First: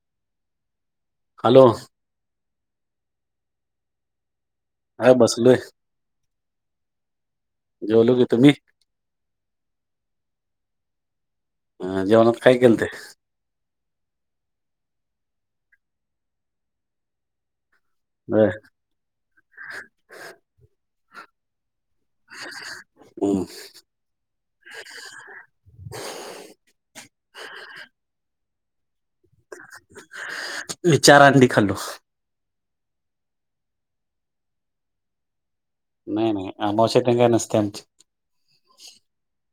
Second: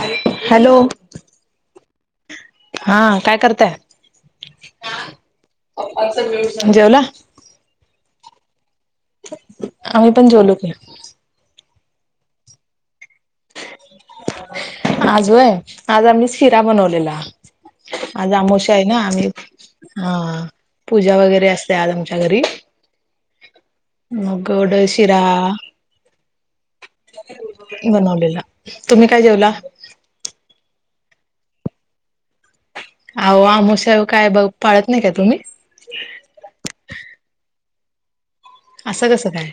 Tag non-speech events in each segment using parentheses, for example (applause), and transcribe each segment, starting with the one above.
(inaudible) Hello! Hello! हा, काय करतायं? हा बसलोय, जेवला जेवलो की, तुम्ही? आम्ही पण जेवलो की. अ जेवणात काय केलत? आज होय, आज आम्ही शिरा बनवलेला. आज होय आमोशा आहे ना आम्ही हा पूजा वगैरे असते आज च्या घरी. हम्म. ह गोड शिरा (inaudible) बनवलेला. तुम्ही काय जेवला? मी चार अंडी खालो. अहो आमवस्या काय बघ, पाळत नाही का तुम्ही? नाही नाही, अमावश्या तेन काय नसते आमची. असं कसं काय?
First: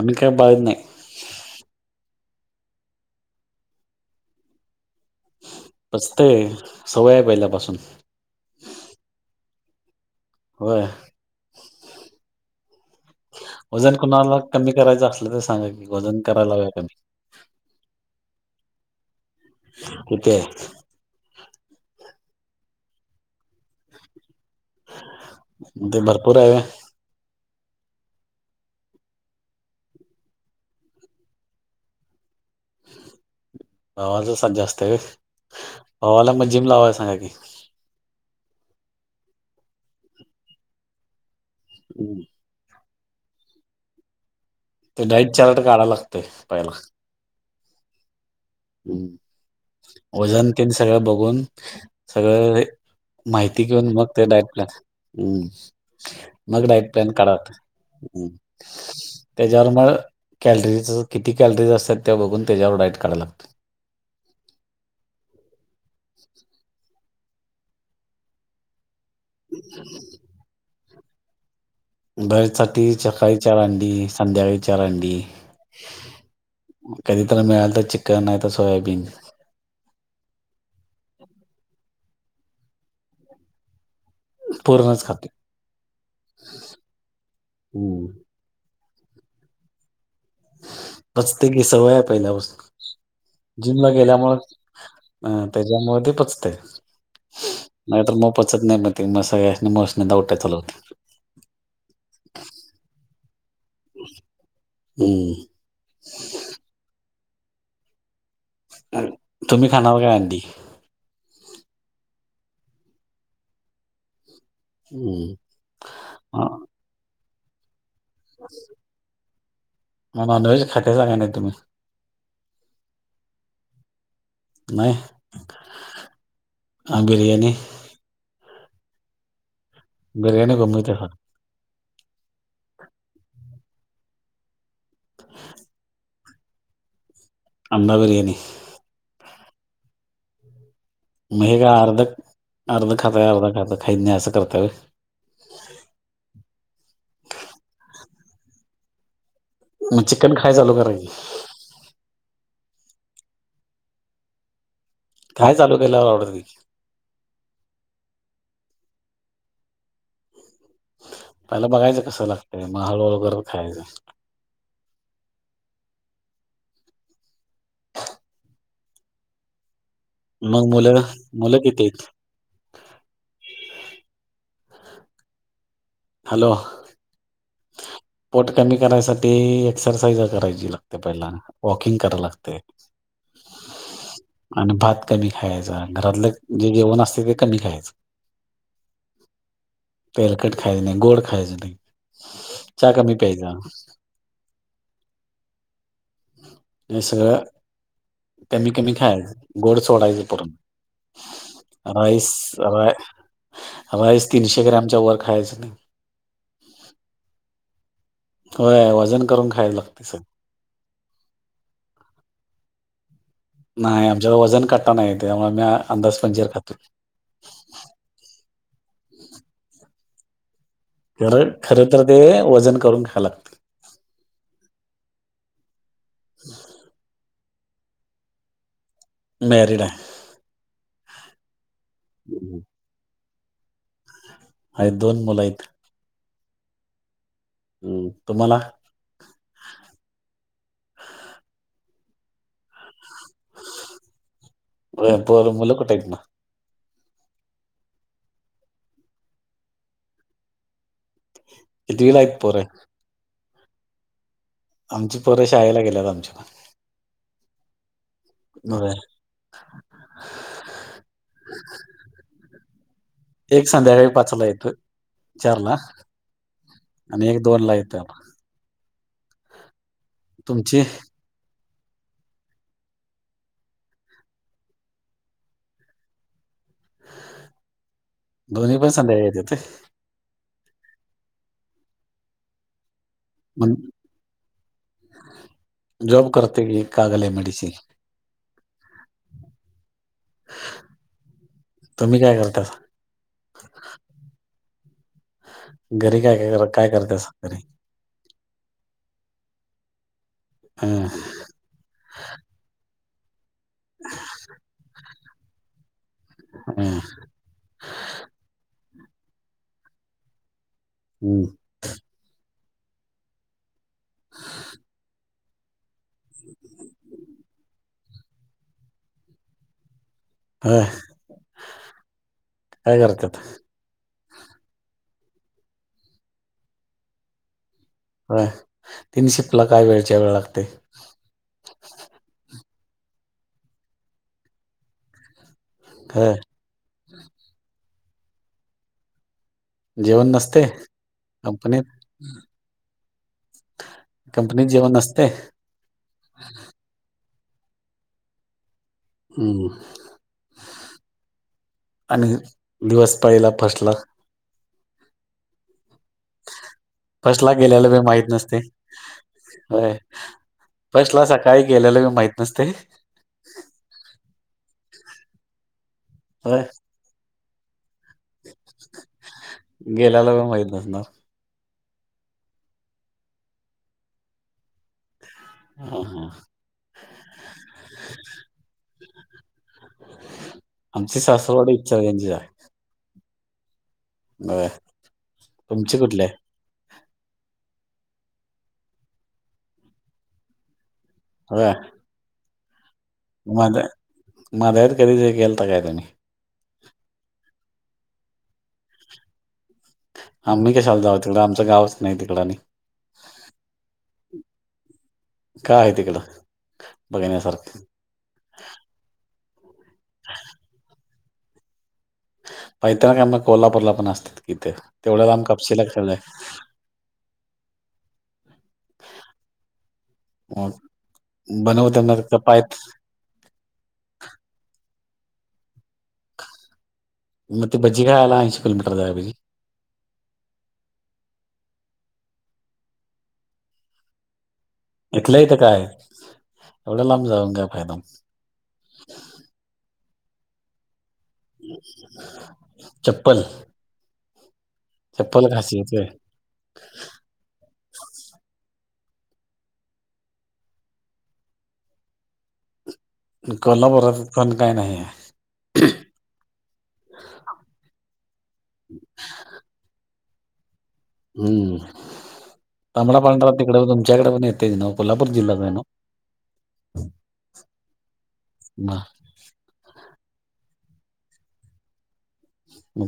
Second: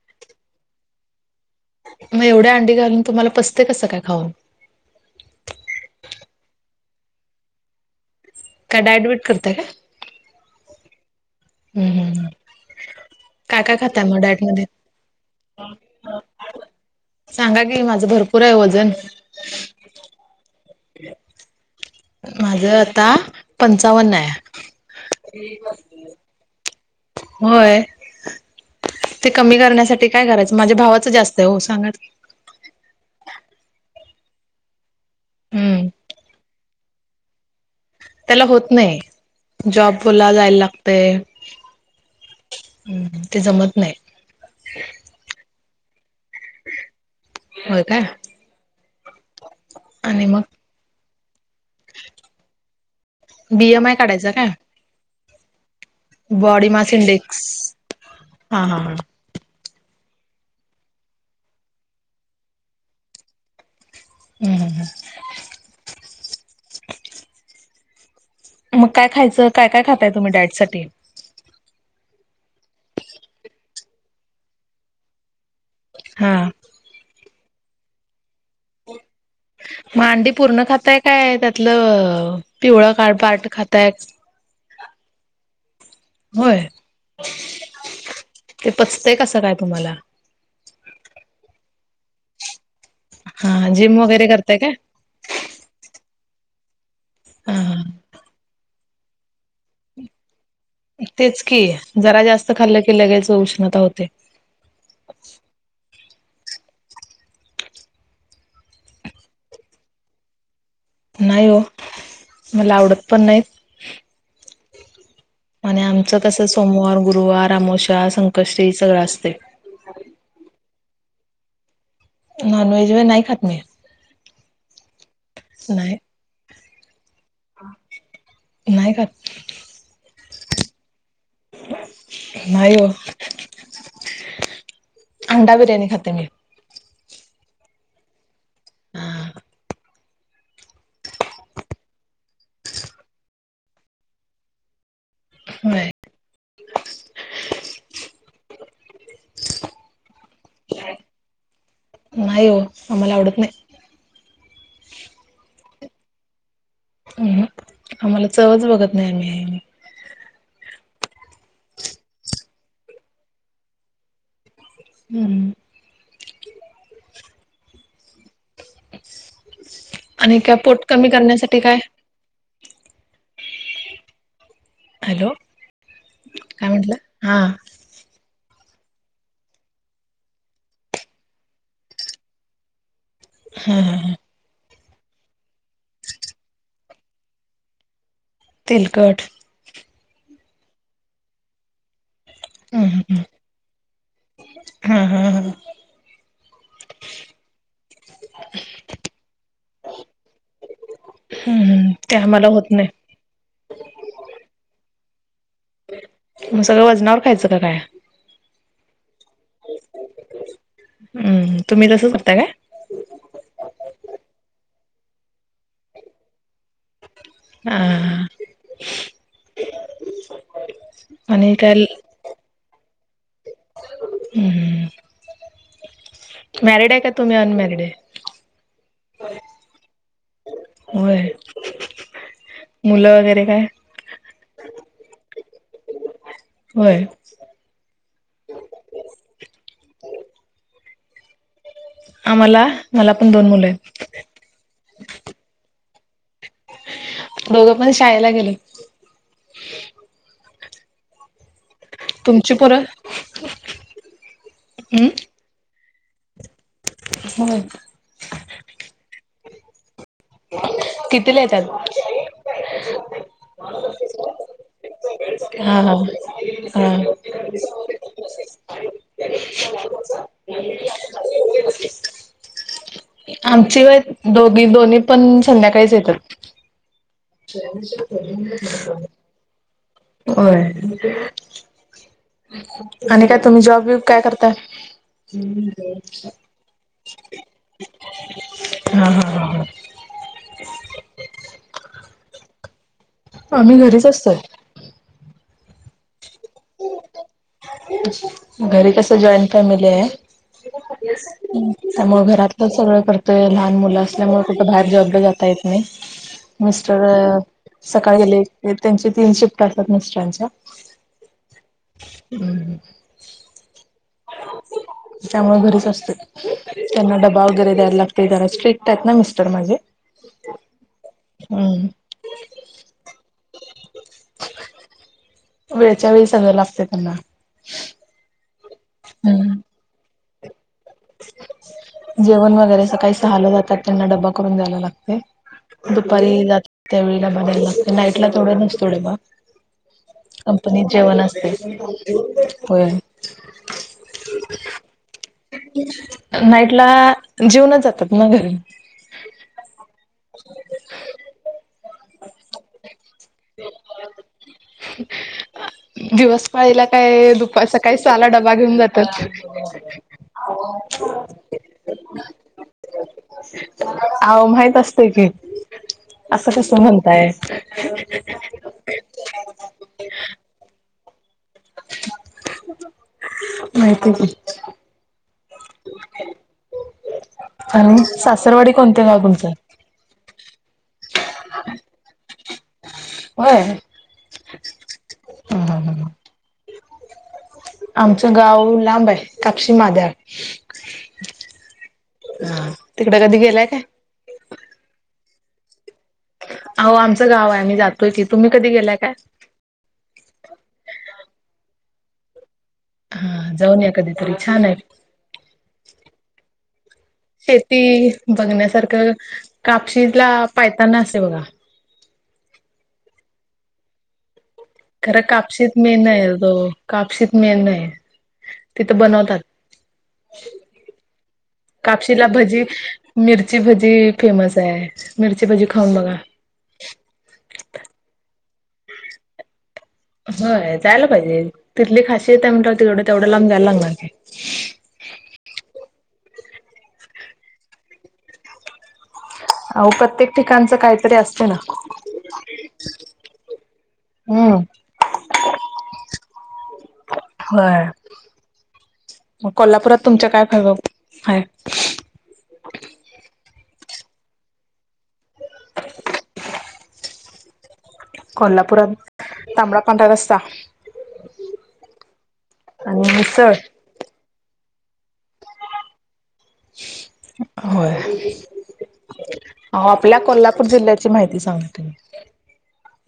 आम्ही काय बगत नाही. मग एवढ्या अंडी घालून, तुम्हाला पसते कसं काय खाऊन? पसतय सवय आहे पहिल्यापासून. काय डाएट वेयेट करतय का? होय. हम् हम्. काय काय वजन खाताय मग कुणाला डाएट मध्ये कमी करायचं असलं तर सांगा की वजन करायला लाग कमी. सांगा की माझं भरपूर आहे वजन. होेतय. माझ आता पंचावन्न आहे. ते भरपूर आहे. होय. ते कमी करण्यासाठी काय करायचं? माझ्या भावाचं जास्त आहे हो सांगा तर. आवाच जास्त आहे हम्म भावाला मग जीम लावाय सांगा की. त्याला होत नाही, जॉबला जायला लागते. हम्. हम्म हं ते जमत नाही. ते डाईट चार्ट काढाय लागतय पहिला होय काय हम् आणि वजन मग तेन सगळं बघून सगळं माहिती बीएम घेऊन आय मग ते काढायचा डायट काय प्लॅन हम् मग बॉडी डाईट मास प्लॅन काडाय इंडेक्स लागते. हा हा हा त्याच्यावर म कॅलरीज किती कॅलरीज असत्यात त्या बघून त्याच्यावर डाईट काढाय लागत. हम् हम हं. मग काय खायचं काय काय खाताय तुम्ही डाएट साठी. डाएट साठी सकाळी चार आंडी संध्याकाळी चार आंडी. हा कधीतर मिळालं तर चिकन नाही तर सोयाबीन. म आंडी पूर्ण खाताय काय त्यातलं पिवळा का पार्ट खाताय. पूर्णच खातोय होय हम्म. ते पचतंय कसं काय तुम्हाला? पचतंय की सवय पहिल्या पासून हा जिमला जिम वगैरे गेल्यामूळ करताय काय अ त्याच्यामुळे ते पचतयं हा हा नाहीतर मग पचत नाही म तुमा सगळ्या मसंन दावट्या चालवत. तेच की जरा जास्त खाल्लं की लगेच उष्णता होते. हम्म.. तुम्ही खानार काय अंडी? नाही ओ, मला आवडत पण नाहीत हम्म. आणि आमच्यात असं हा. सोमवार गुरुवार अमावस्या संकष्टी सगळं असतंय. म नॉनव्हेज खातयसा का नाही तुम्ही? नॉनव्हेज व्हय नाही खात मी. नाही नाही अ बिर्याणी? नाही खात. (unintelligible) नाही ओ, अंडा बिर्याणी खाते मी. अंडा बिर्याणी. हा. मग हे का अर्ध अर्ध खाताय अर्ध खाईत नाही असं करताय व्हय. व्हय. मग चिकन खायाय चालू करा की. नाही ओ, आम्हाला आवडत नाही. खायाय चालू केल्यावर आवडतंय की. अ हं आम्हाला चवच बघत नाही आम्ही आणि. पयला बघायचं कसं लागतंय म हळूहळू करत खायाच. हम्. आणि काय मग पोट मुलं कमी मुलं करण्यासाठी काय? किती आहेत हॅलो हॅलो काय म्हंटला? हा. पोट कमी करायसाठी एक्सरसाईजा करायची लागते पहिला. वॉकिंग कराय लागतय. हा हा हा. आणि भात कमी खायाचा घरातलं जे जेवण असतय ते कमी खायचं. तेलकट तेलकट खायाचं नाही गोड खायाचं नाही. हम्म चहा कमी हम्म प्यायचा. हम्म हा हा हा हे सगळं कमी-कमी खायचं गोड सोडायचं पूर्ण हम्म हम्म ते राईस आम्हाला होत नाही. राई राईस तीनशे ग्रॅमच्या वर खायचं नाही. मग सगळं वजनावर खायचं का काय? होय वजन करून खायला लागतंय सगळं हम्म, तुम्ही तसं करता होय. नाय आमच्यात वजन काटा नाही त्यामुळे आम्ही आ अंदाजपंचे खातोय. हम्म (unintelligible) आणि काय खरं-खरं तर ते वजन करून खायला लागतंय. हम्म मॅरीड आहे का तुम्ही अनमॅरिड आहे? मॅरिड आहे. होय. हम्म हम्म मुलं वगैरे काय? आहेत दोन मुलं आहेत. होय हम्म तुम्हाला? आम्हाला मला पण दोन मुलं होय, आहेत. पोर मुलं कुठे आहेत मग दोघं पण शाळेला गेले. कितवीला आहेत तुमची पोरं हम्म आमची पोर शाळेला गेल्यात आमची पण होय काय? होय. कितीला येतात? एक संध्याकाळी पाचला येतोय चारला हा हा हा आणि एक दोनला येतोय. तुमची? (unintelligible) आमची होय दोघी दोन्ही पण संध्याकाळीच येतात. (unintelligible) येत्यात होय. (unintelligible) आणि काय तुम्ही मग जॉब बीब काय करता? जॉब करते की कागल एम डी हा हा हा हा, तुम्ही काय करतासा? आम्ही घरीच असतोय. घरी काय-काय कर काय करतासा? घरी कस जॉईंट फॅमिली आहे. हं, त्यामुळे घरातलं सगळं करतोय लहान मुलं असल्यामुळे कुठं बाहेर जॉबला जात ता येत नाही हं, मिस्टर सकाळी गेले त्यांच्या तीन शिफ्ट असतात मिस्टरांच्या (unintelligible) हम्म (inaudible) त्यामुळे घरीच असते त्यांना डबा वगैरे द्यायला लागते जरा स्ट्रिक्ट आहेत ना मिस्टर माझे. होय हम्म काय करत्यात? वेळच्या वेळी सगळं लागत त्यांना. होय तीन शिफला हम्म काय वेळच्या वेळ लागतंय? जेवण वगैरे सकाळी सहाला जातात त्यांना डबा करून द्यायला लागतंय. काय दुपारी जाता त्यावेळेला बनवायला लागतय नाईटला तेवढं नसतोय डब्बा. जेवण नसते कंपनीत जेवण असतय कंपनीत होय. कंपनीत जेवण नसतंय? नाईटला जिवूनच जातात ना घरी हम्म आणि दिवस पाळीला फर्स्टला (inaudible) (inaudible) दिवस पाळीला काय फर्स्टला दुपा गेल्याला सकाळी बी माहित सहाला डबा नसते घेऊन जातात. होय फर्स्टला सकाळी गेलेल बी माहित नसतंय. अहो माहित असतंय की असं होय कसं म्हणताय. (inaudible) गेल्याला बी माहित नसणार? माहिताय की. हा हा. आणि सासरवाडी कोणत गाव तुमचं? आमची सासरवाडी इचलकरंजीचं हाय. होय? होय, हं हं तुमची हं कुठली हाय? आमचं गाव लांब आहे कापशी माधळ होय? तिकडे कधी गेलाय माद काय? -मादळ्यात कधी गेलता काय तुम्ही? अहो आमचं गाव आहे आम्ही जातोय की तुम्ही कधी गेलाय काय? आम्ही कशाला जाऊ तिकडं आमचं गावच नाही तिकडं आणि हा जाऊन या कधीतरी छान हाय. काय हाय तिकड? बघण्यासारखं शेती बघण्यासारखं कापशीतला पायतान असतंय बघा. पैतान काय मग कोल्हापूरला पण असते की ईथ खरं तेवढ्या लांब कापशीत कापशीला मेन आहे तो कापशीत मेन ये. तिथं बनवतात जाय बनवताना कापशीला का भजी पायत मिरची भजी फेमस हाय मिरची भजी खाऊन बघा. म ती भजी खायाला ऐंशी किलोमीटर जाया पाहिजे? होय जायला पाहिजे तिथली खाशियत हाय म्हंटल्यावर तिकड तेवढ्या लांब जायला लागणार कि. इथल्या इथं काय हाय एवढं लांब जाऊन काय फायदा? अहो प्रत्येक ठिकाणचं काहीतरी अस चप्पल हम्म. चप्पल खासियत होय? होय मग कोल्हापुरात तुमच्या काय हाय? आणि कोल्हापूरात पण काय नाही आहे (unintelligible) (unintelligible) (inaudible) कोल्हापुरात तांबडा पांढरा रस्सा- हम्म. आणि तांबडा पांढरा मिसळ तिकडं तुमच्या इकडं मिळतंयच नव्ह, कोल्हापूर जिल्ह्यात आहे ना? होय, म- अवो, आपल्या कोल्हापूर जिल्ह्याची माहिती सांगतोय.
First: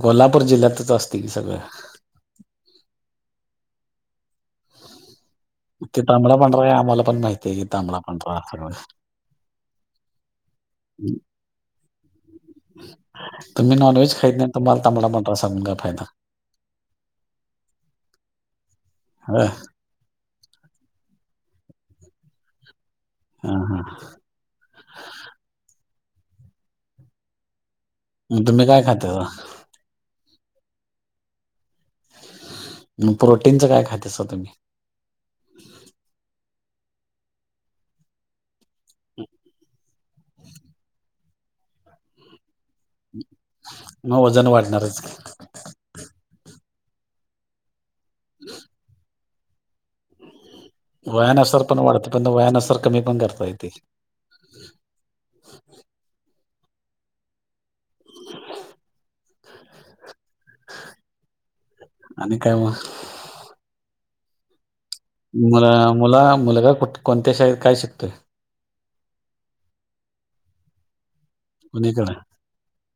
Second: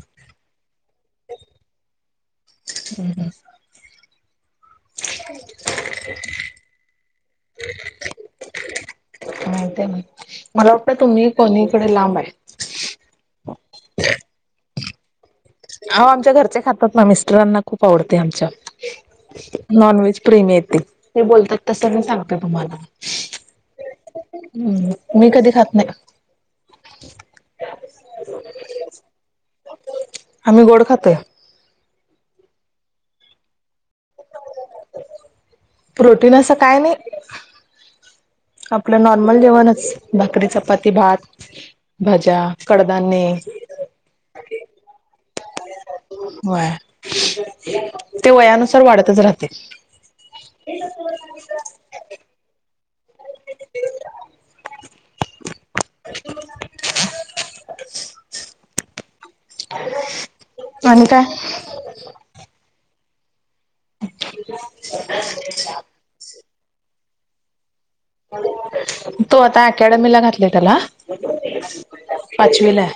कोल्हापूर जिल्ह्यातच असतंय की, सगळं. हम् (inaudible) ह (unintelligible) तांबडा पांढरा आम्हाला पण माहितीय की, तांबडा पांढरा सगळ. माहित आहे मला, मला वाटत तुम्ही कोणीकडे लांब आहे. तुम्ही नॉनव्हेज खाइत नाही आणि तुम्हाला तांबडा पांढरा (unintelligible) फायदा अवो आमच्या घरचे खातात ना, मिस्टरांना खूप आवडते आमच्या, होय? नॉनव्हेज- प्रेमीये ते, ते बोलतात तसं मी सांगते तुम्हाला. हा, हा. हम्. तुम्ही कधी खात नाही का? मग तुम्ही काय खाताव? आम्ही गोड खातोय. मग प्रोटीनचं काय खातेसा तुम्ही? प्रोटीन असं काय नाही. आपलं नॉर्मल जेवणच, भाकरी, चपाती, भात, भाज्या- कडधान्ये. मग वजन वाढणारच की. व्हय, ते वयानुसार वाढतच राहतय. वयानसार पण वाढतय, पण व्यायानसार कमी पण करता येतय. (inaudible) (unintelligible) आणि काय? आणि काय मग? (unintelligible) तुम्हाला मुला- मुलगा कोणत्या शाळेत काय शिकतोय? तो आता अकॅडमीला घातलय त्याला. कुणीकडे पाचवीला आहे,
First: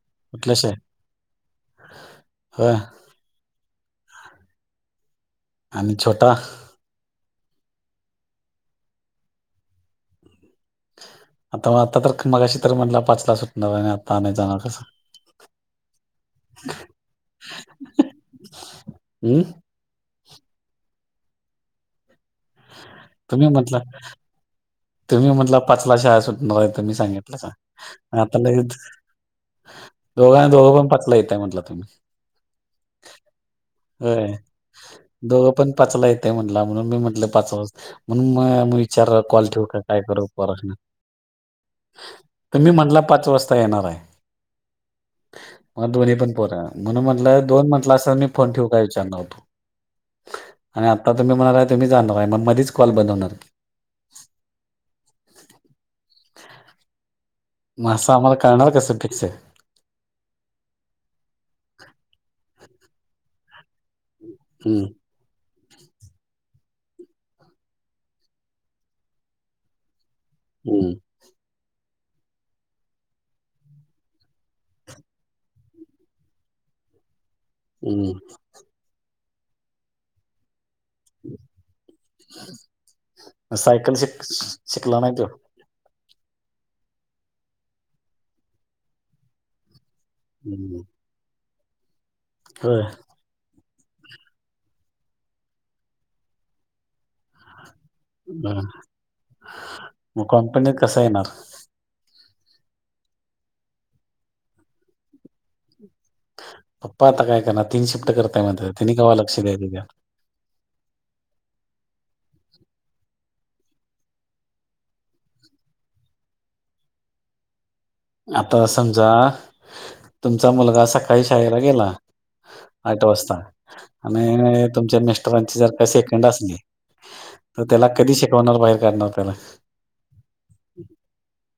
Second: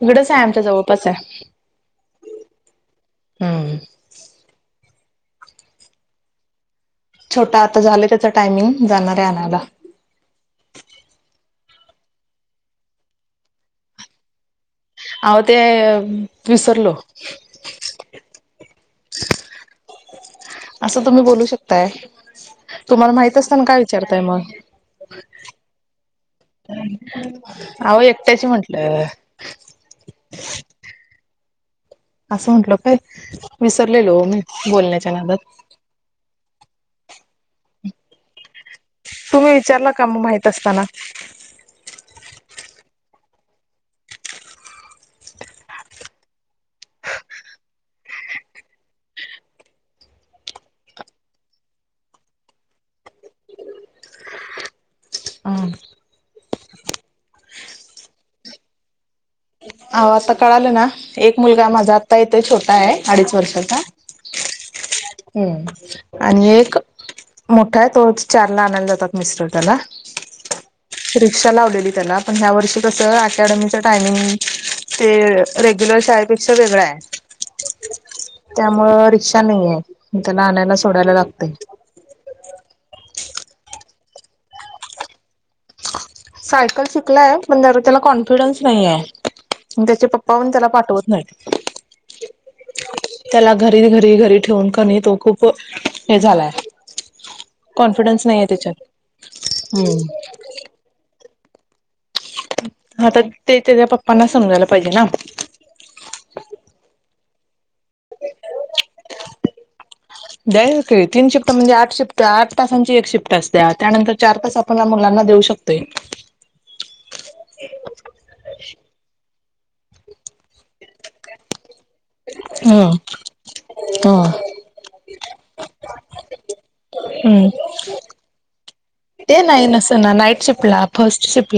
तिकडच आहे, आमच्या जवळपास आहे. हा. हं. आणि छोटा? छोटा आता झाला त्याचा टायमिंग, जाणार आहे आणायला. आताव, आता तर मगाशी तर म्हटला पाचला सुटणार आणि आता जाणार कसं? आव ते, विसरलो. हम्म असं तुम्ही बोलू शकताय, तुम्हाला माहित तुम्ही असताना काय म्हटला विचारताय मग? तुम्ही म्हणला पाचला शाळा सुटणार तर मी सांगितलं, अहो सांग आता - एकट्याची म्हंटलं दोघांनी दोघ पण पटलं येतं म्हटलं तुम्ही. (unintelligible) असं म्हंटलो काय मी, विसरलेलो मी बोलण्याच्या नादात. पचला येतय म्हटला म्हणून मी म्हटल पाच (inaudible) म्हणून विचार कॉल तुम्ही ठेवू - विचारला का मग माहित असताना तुम्ही म्हटला पाच वाजता येणार हाय? मग दोन्ही पण पोर, म्हणून म्हटलं दोन म्हटलं असा मी फोन ठेवू काय विचारणार होतो. आणि आता तुम्ही म्हणायलाय तुम्ही जाणार आहे, मग मधीच कॉल बंद होणार की? ह (inaudible) मग असं आम्हाला करणार कसं पिक्स हे? होह आता कळालं ना एक मुलगा माझा आता येत छोटा आहे अडीच वर्षाचा हम्. हम् आणि एक मोठा आहे तो चारला आणायला जातात मिस्टर त्याला हम्म, रिक्षा लावलेली त्याला पण ह्या वर्षी कसं अकॅडमीचं टायमिंग ते, रेग्युलर शाळेपेक्षा वेगळां आहे. हम्. त्यामुळ रिक्षा नाही आहे त्या आणयला सोडायला लागतेय. मग सायकल स शिकला नाही तोय. सायकल शिकलाय जरा पण त्या त्याला कॉन्फिडन्स नाहीे ओ एम त्याचे प पाहून त्याला हम्म. पाठवत नाही. होय. त्याला घरी घरी घरी ठेवून कणी तो खूप हे झालाय. कॉन्फिडन्स नाही आहे हं. त्याच्यात हम्म मग कंपनीत कसा येणार? आता ते त्याच्या पप्पांना समजायला पाहिजे ना. पप्पा आता काय कर ना तीन शिफ्ट करताय म्हण तिने काव्हा लक्ष ह्यात. दयायनकी तीन शिफ्ट म्हणजे आठ शिफ्ट आठ तासांची एक शिफ्ट असते्या त्यानंतर चार तास आपण मुलांना देऊ शकतोय. आता समजा, तुमचा मुलगा सकाळी शाळेला गेला. हम्म आठ वाजता आणि हम्म य तुमच्या मिस्टरांची जर का सेकंड असली हम्म तर त्याला कधी शिकवणार? बाहेर काढणार त्याला ते नाही नसं नाईट शिफ्टला फर्स्ट शिप्ला.